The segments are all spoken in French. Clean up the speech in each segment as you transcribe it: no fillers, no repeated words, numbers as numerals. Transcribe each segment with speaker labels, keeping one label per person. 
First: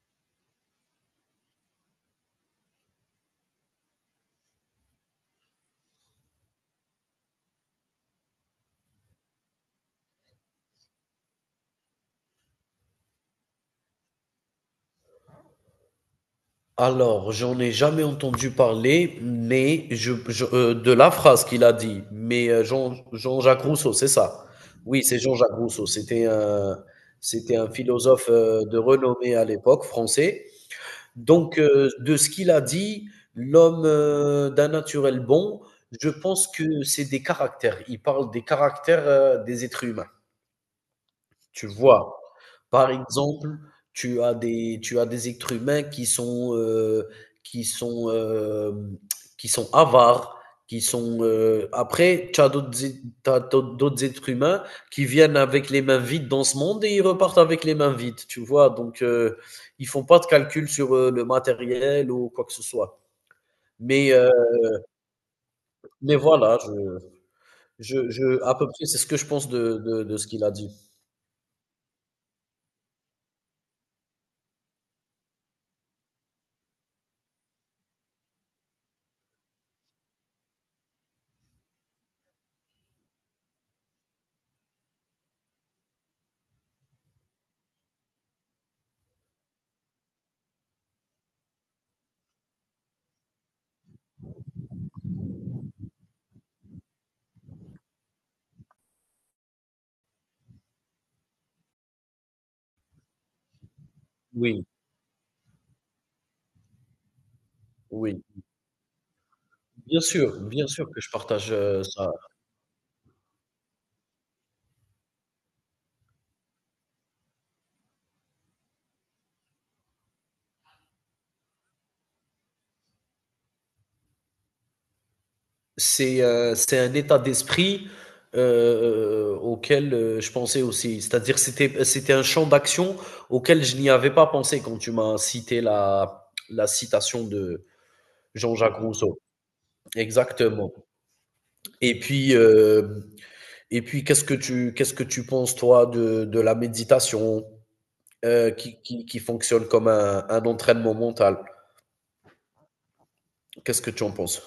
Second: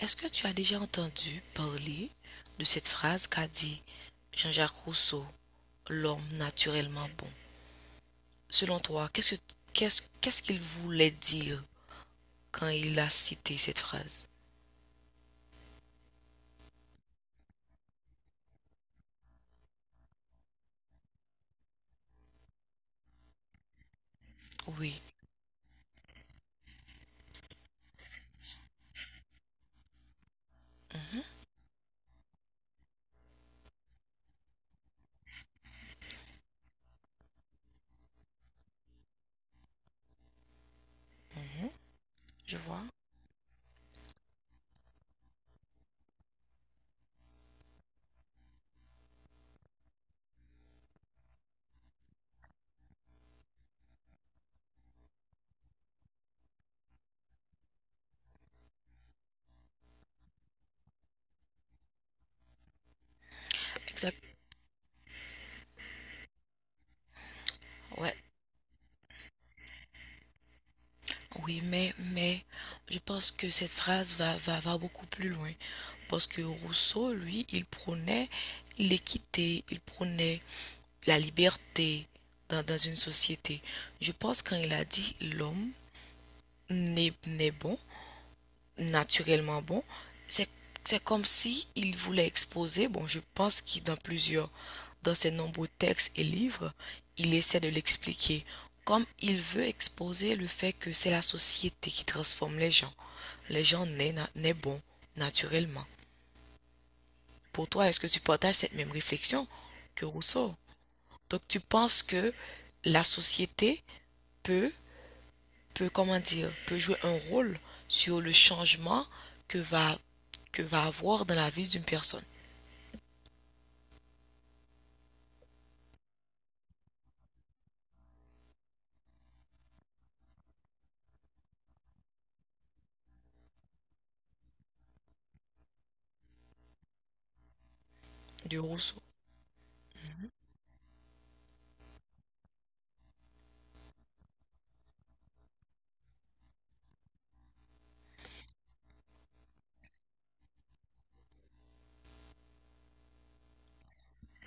Speaker 1: Est-ce que tu as déjà entendu parler de cette phrase qu'a dit Jean-Jacques Rousseau, l'homme naturellement bon? Selon toi, qu'est-ce qu'il voulait dire quand il a cité cette phrase?
Speaker 2: Alors, j'en ai jamais entendu parler, mais de la phrase qu'il a dit. Mais Jean-Jacques Rousseau, c'est ça.
Speaker 1: Oui.
Speaker 2: Oui, c'est Jean-Jacques Rousseau. C'était un philosophe de renommée à l'époque, français.
Speaker 1: Mhm,
Speaker 2: Donc, de ce qu'il a dit, l'homme d'un naturel bon, je pense que c'est des caractères. Il parle des caractères des êtres humains. Tu
Speaker 1: mhm,
Speaker 2: vois?
Speaker 1: je vois.
Speaker 2: Par exemple, tu as des êtres humains qui sont, hem, qui sont avares, après tu as d'autres êtres humains qui viennent avec les mains vides dans ce monde et ils repartent avec les mains vides, tu vois? Donc, ils font pas de calcul sur, le matériel ou quoi que ce soit. Mais,
Speaker 1: Exact.
Speaker 2: heu, mais voilà, je je
Speaker 1: Ouais.
Speaker 2: je à peu près, c'est ce que je pense de ce qu'il a dit.
Speaker 1: Oui, mais je pense que cette phrase va beaucoup plus loin. Parce que Rousseau, lui, il prônait l'équité, il prônait la liberté dans une société. Je pense quand il a dit l'homme n'est naturellement bon. C'est, c'est comme si il voulait exposer, bon, je pense qu'il dans plusieurs, dans ses nombreux textes et livres, il essaie de l'expliquer, comme il veut exposer le fait que c'est la société qui transforme les gens. Les gens naissent
Speaker 2: Oui,
Speaker 1: bons, naturellement. Pour toi, est-ce que tu
Speaker 2: oui.
Speaker 1: partages cette même réflexion que Rousseau?
Speaker 2: Bien sûr que je
Speaker 1: Donc,
Speaker 2: partage,
Speaker 1: tu penses
Speaker 2: ça.
Speaker 1: que la société peut peut, comment dire, peut jouer un rôle sur le changement que va, que va avoir dans la vie d'une personne,
Speaker 2: C'est un état d'esprit auquel, je pensais aussi. C'est-à-dire c'était un champ d'action auquel je n'y avais pas pensé quand tu m'as cité la citation de
Speaker 1: de
Speaker 2: Jean-Jacques
Speaker 1: Rousseau.
Speaker 2: Rousseau. Exactement. Et puis, hem et puis qu'est-ce que tu penses toi de la méditation, qui fonctionne comme un entraînement mental? Qu'est-ce que tu en penses?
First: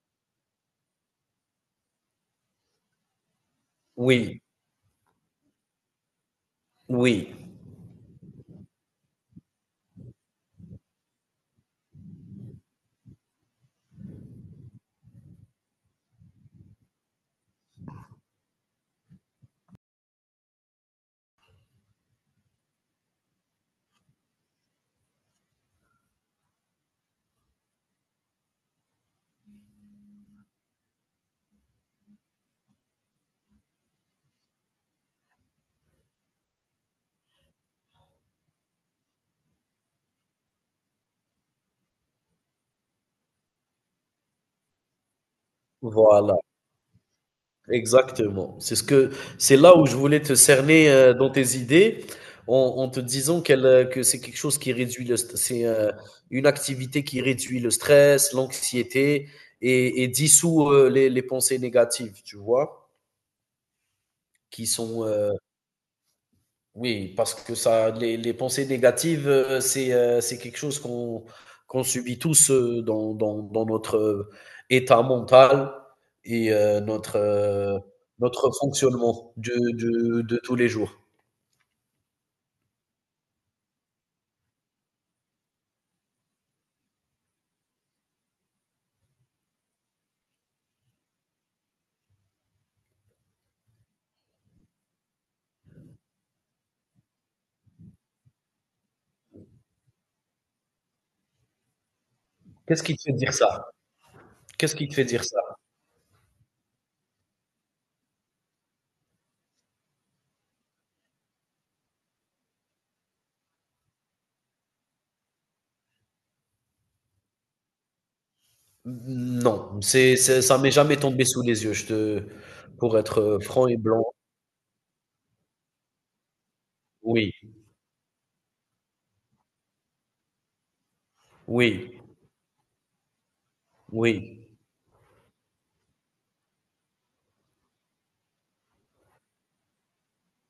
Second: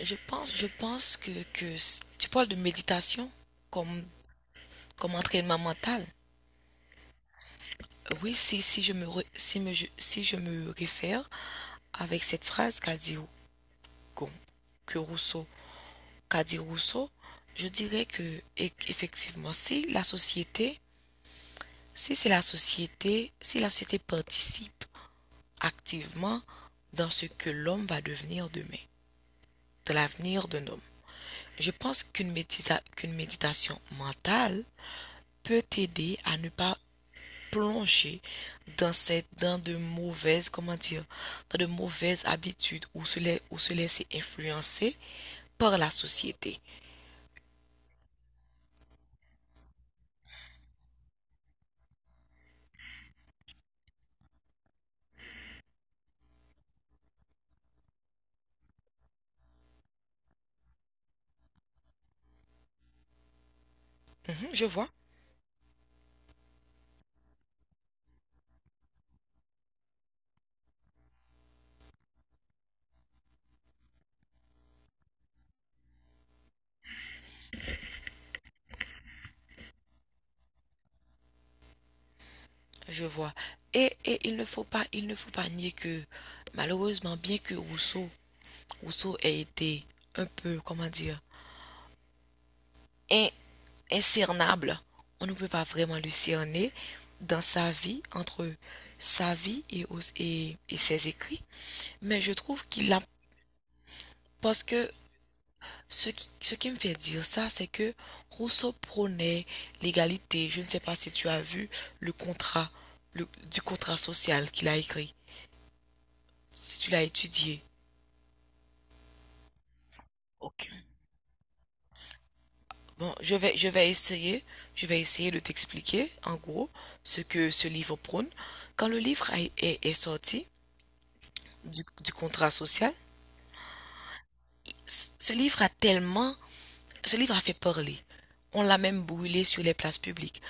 Speaker 1: Je pense que tu parles de méditation comme,
Speaker 2: Oui,
Speaker 1: comme entraînement mental.
Speaker 2: oui,
Speaker 1: Oui, si, si, je me, re- si, me- je- si je me réfère avec cette phrase qu'a dit Gon- que Rousseau, qu'a dit Rousseau, je dirais que effectivement, si la société, si c'est la société, si la société participe activement dans ce que l'homme va devenir demain, de l'avenir d'un homme. Je pense qu'une méditation mentale peut t'aider à ne pas plonger dans de mauvaises comment dire dans de mauvaises habitudes ou se laisser influencer par la
Speaker 2: voilà.
Speaker 1: société.
Speaker 2: Exactement. C'est ce que c'est là où je voulais te cerner dans tes idées, en te disant que c'est quelque chose qui réduit le st- c'est une activité qui réduit le stress, l'anxiété et dissout les pensées négatives, tu vois,
Speaker 1: Mhm, je
Speaker 2: qui
Speaker 1: vois,
Speaker 2: sont oui, parce que ça, les pensées négatives, c'est quelque chose qu'on subit tous dans notre état mental et notre fonctionnement de tous les jours.
Speaker 1: je vois. Et il ne faut pas il ne faut pas nier que malheureusement bien que Rousseau ait été un peu comment dire in- incernable. On ne peut pas vraiment le cerner dans sa vie, entre sa vie et ses écrits. Mais je trouve
Speaker 2: Qu'est-ce
Speaker 1: qu'il
Speaker 2: qui
Speaker 1: a...
Speaker 2: te fait dire ça?
Speaker 1: Parce
Speaker 2: Qu'est-ce qui
Speaker 1: que
Speaker 2: te fait dire ça?
Speaker 1: ce qui me fait dire ça, c'est que Rousseau prônait l'égalité. Je ne sais pas si tu as vu le contrat, du contrat social qu'il a écrit, si tu l'as étudié.
Speaker 2: Non, ça m'est
Speaker 1: Ok.
Speaker 2: jamais tombé sous les yeux, pour
Speaker 1: Bon,
Speaker 2: être
Speaker 1: je vais, je
Speaker 2: franc et
Speaker 1: vais
Speaker 2: blanc.
Speaker 1: essayer, je vais essayer de t'expliquer en gros ce
Speaker 2: Oui,
Speaker 1: que ce livre prône. Quand le livre est sorti,
Speaker 2: oui,
Speaker 1: du contrat social,
Speaker 2: oui,
Speaker 1: ce livre a tellement, ce livre a fait parler. On l'a même brûlé sur les places publiques.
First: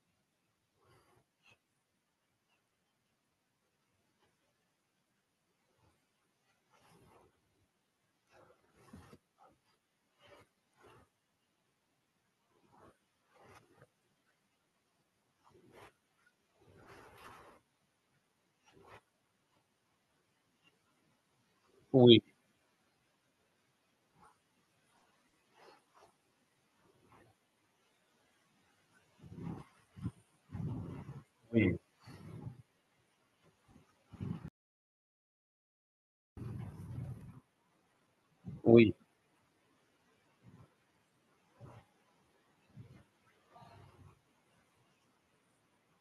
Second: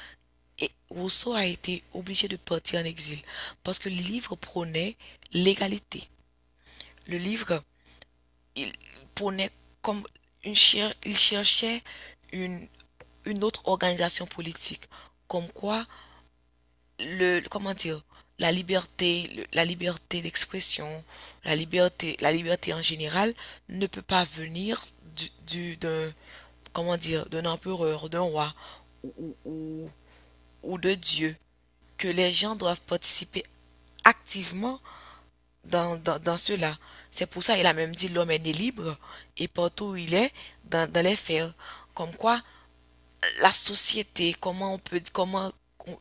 Speaker 1: Et Rousseau a été obligé de partir en exil parce que le livre prônait l'égalité. Le livre, il prônait comme il cherchait une, une autre organisation politique. Comme quoi, le comment dire la liberté d'expression
Speaker 2: oui,
Speaker 1: la liberté en général ne peut pas venir du d'un comment dire d'un empereur d'un roi ou, ou, ou- ou de Dieu
Speaker 2: oui,
Speaker 1: que les gens doivent participer activement dans cela c'est pour ça il a même dit l'homme est né
Speaker 2: oui,
Speaker 1: libre et partout où il est dans les fers comme quoi la société, comment on peut, comment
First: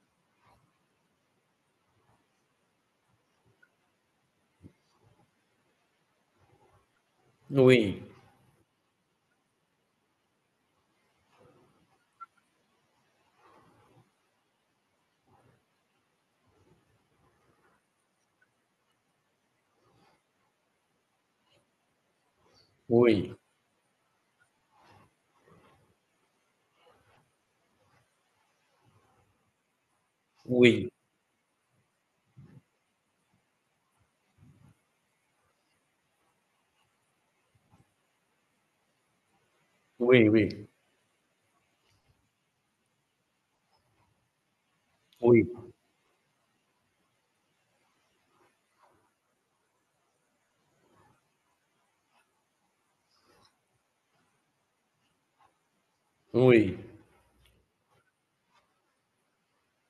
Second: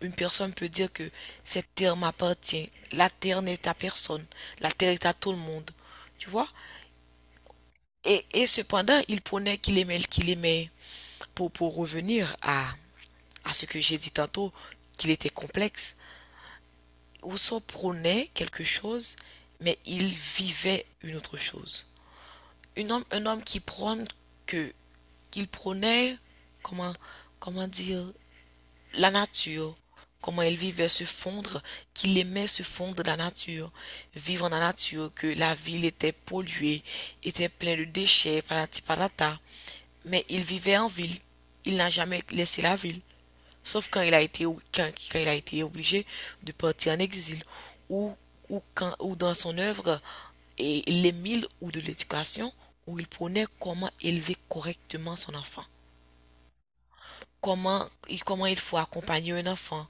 Speaker 1: une personne peut dire que cette terre m'appartient, la terre n'est à personne, la terre est à tout le monde, tu vois?
Speaker 2: oui,
Speaker 1: Et cependant, il prenait qu'il aimait, pour revenir à ce que j'ai dit tantôt, qu'il était complexe. Rousseau prenait quelque chose, mais il vivait une autre chose. Un homme, un
Speaker 2: oui,
Speaker 1: homme qui prône que, qu'il prenait comment, comment dire, la nature, comment elle vivait
Speaker 2: oui,
Speaker 1: se fondre, qu'il aimait se fondre dans la nature, vivre dans la nature, que la ville était polluée, était pleine de déchets, patati patata. Mais
Speaker 2: oui,
Speaker 1: il
Speaker 2: oui, oui.
Speaker 1: vivait en ville. Il n'a jamais laissé la ville, sauf quand il a été, quand il a
Speaker 2: Oui.
Speaker 1: été obligé de partir en exil, ou, ou dans son œuvre, et l'Émile ou de l'éducation, où il prenait comment élever correctement son enfant
Speaker 2: Oui,
Speaker 1: comment il faut accompagner un enfant.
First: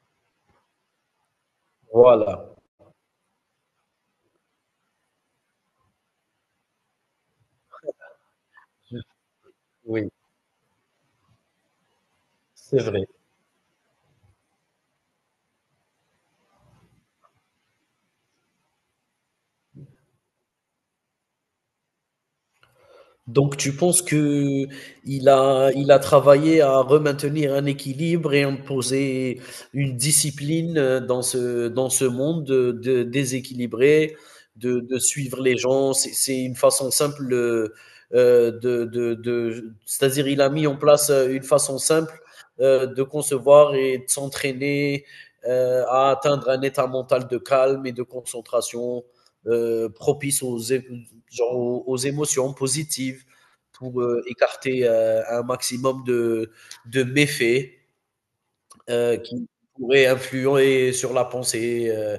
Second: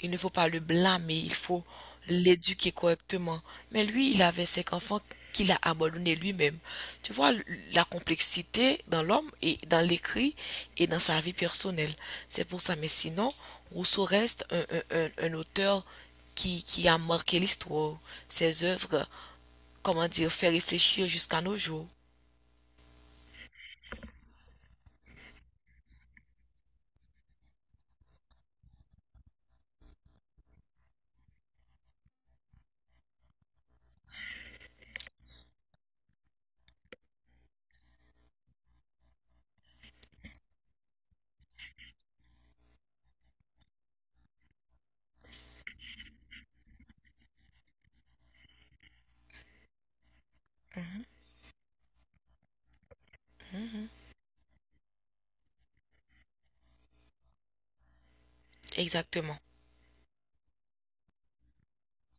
Speaker 1: Il ne faut pas le blâmer, il faut
Speaker 2: voilà.
Speaker 1: l'éduquer correctement. Mais lui, il avait cinq enfants qu'il a abandonnés lui-même. Tu vois la complexité dans l'homme et dans
Speaker 2: Oui,
Speaker 1: l'écrit et dans sa vie personnelle. C'est pour ça.
Speaker 2: c'est
Speaker 1: Mais
Speaker 2: vrai.
Speaker 1: sinon, Rousseau reste un auteur qui a marqué l'histoire. Ses œuvres, comment dire, fait réfléchir jusqu'à nos jours.
Speaker 2: Donc, tu penses que il a travaillé à remaintenir un équilibre et imposer une discipline dans ce monde déséquilibré, de suivre les gens. C'est une façon simple c'est-à-dire il a mis en place une façon simple de concevoir et de s'entraîner à atteindre un état mental de calme et de concentration propice genre aux émotions positives pour écarter un maximum de méfaits
Speaker 1: Exactement.
Speaker 2: qui pourraient influer sur la pensée. euh,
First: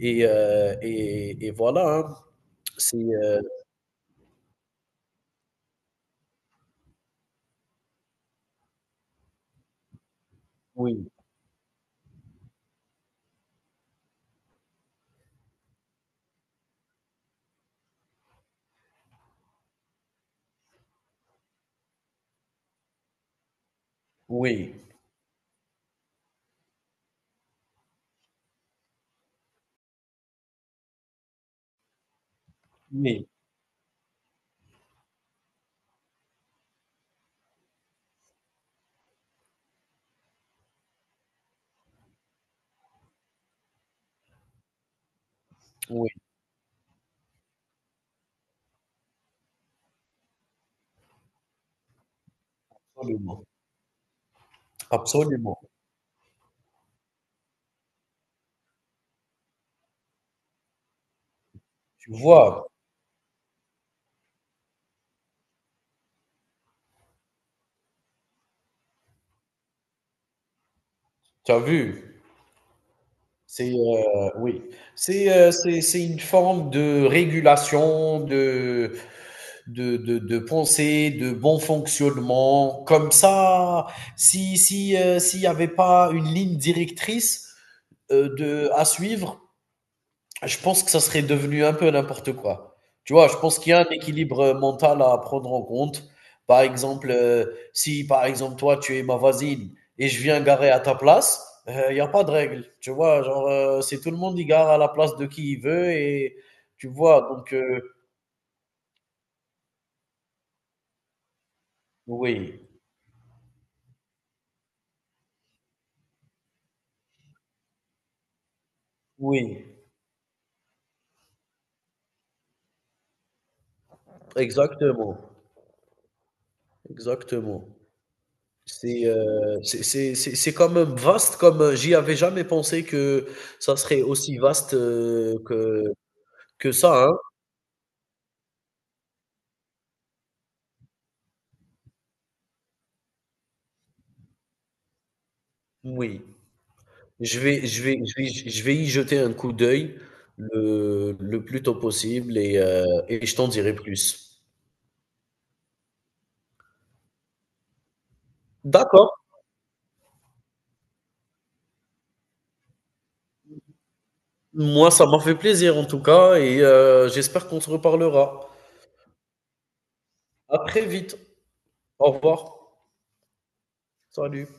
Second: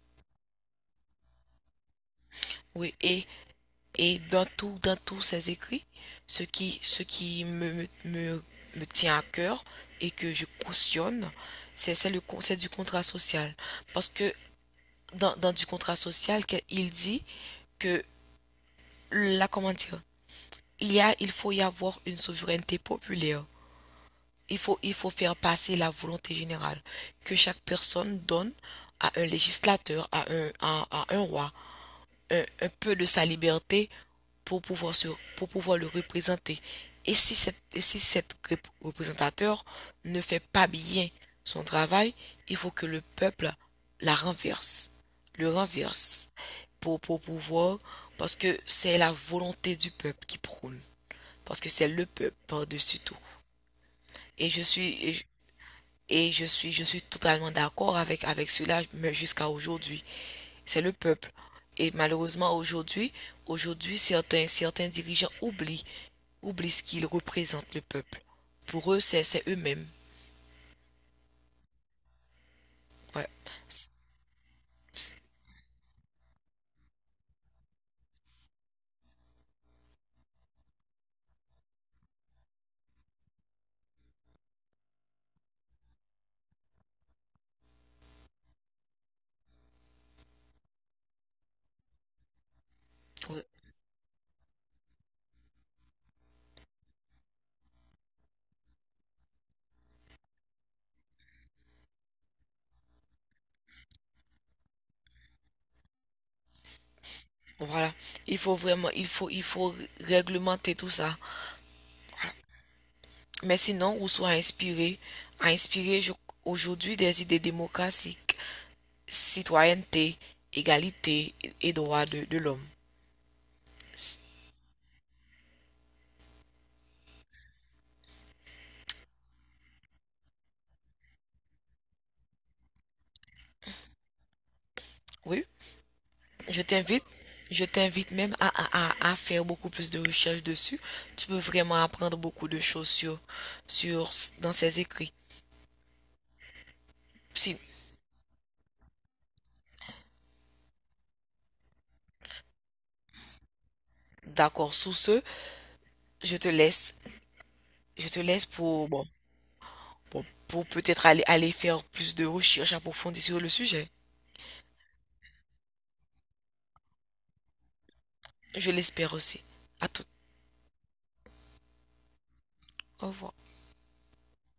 Speaker 2: et, euh, et, et voilà, hein.
Speaker 1: Oui,
Speaker 2: c'est
Speaker 1: et dans tout, dans tous ses écrits, ce qui me, me, me, me tient à cœur et que je
Speaker 2: oui,
Speaker 1: cautionne, c'est le c'est du contrat social. Parce que dans du contrat social, il dit que la comment dire, il y a, il faut y avoir une souveraineté populaire. Il
Speaker 2: oui,
Speaker 1: faut, il faut faire passer la volonté générale que chaque personne donne à un législateur, à un roi, un peu de sa
Speaker 2: oui,
Speaker 1: liberté pour pouvoir, se- pour pouvoir le représenter. Si cette représentateur ne fait pas bien son travail, il faut que le peuple la renverse, le
Speaker 2: oui,
Speaker 1: renverse pour pouvoir, parce que c'est la volonté du peuple qui prône, parce que c'est le peuple par-dessus tout.
Speaker 2: absolument,
Speaker 1: Et je suis,
Speaker 2: absolument.
Speaker 1: et je suis totalement d'accord avec cela mais jusqu'à aujourd'hui. C'est le peuple. Et
Speaker 2: Tu
Speaker 1: malheureusement,
Speaker 2: vois,
Speaker 1: aujourd'hui, certains dirigeants oublient ce qu'ils représentent, le peuple. Pour eux, c'est eux-mêmes.
Speaker 2: tu as vu,
Speaker 1: Ouais.
Speaker 2: c'est oui, c'est une forme de régulation de pensée, de bon fonctionnement. Comme ça, si si s'il n'y avait pas une ligne directrice de à suivre, je pense que ça serait devenu un peu n'importe quoi. Tu vois, je
Speaker 1: Ouais.
Speaker 2: pense qu'il y a un équilibre mental à prendre en compte. Par exemple, si par exemple toi tu es ma voisine et je viens garer à ta place, il n'y a pas de règle. Tu vois, genre c'est tout le monde qui gare à la place de qui il veut et tu vois, donc
Speaker 1: Voilà. Il faut vraiment, il faut réglementer tout ça. Voilà.
Speaker 2: oui,
Speaker 1: Mais sinon, Rousseau a inspiré aujourd'hui des idées démocratiques,
Speaker 2: oui,
Speaker 1: citoyenneté, égalité et droits de l'homme.
Speaker 2: exactement. Exactement. C'est quand même vaste comme, j'y avais jamais pensé que ça serait aussi vaste,
Speaker 1: Oui,
Speaker 2: que
Speaker 1: je
Speaker 2: que
Speaker 1: t'invite,
Speaker 2: ça, hein.
Speaker 1: je t'invite même à, à faire beaucoup plus de recherches dessus. Tu peux vraiment apprendre beaucoup de choses sur, dans ses écrits.
Speaker 2: Oui, je
Speaker 1: Si-
Speaker 2: vais y jeter un coup d'œil le plus tôt possible et je t'en dirai plus.
Speaker 1: d'accord, sous ce, je te laisse, je te laisse pour, bon,
Speaker 2: D'accord,
Speaker 1: pour peut-être aller faire plus de recherches approfondies sur le sujet.
Speaker 2: moi ça m'a fait plaisir en tout cas et j'espère qu'on se reparlera.
Speaker 1: Je l'espère aussi. À tout.
Speaker 2: À très vite. Au revoir.
Speaker 1: Au revoir.
Speaker 2: Salut.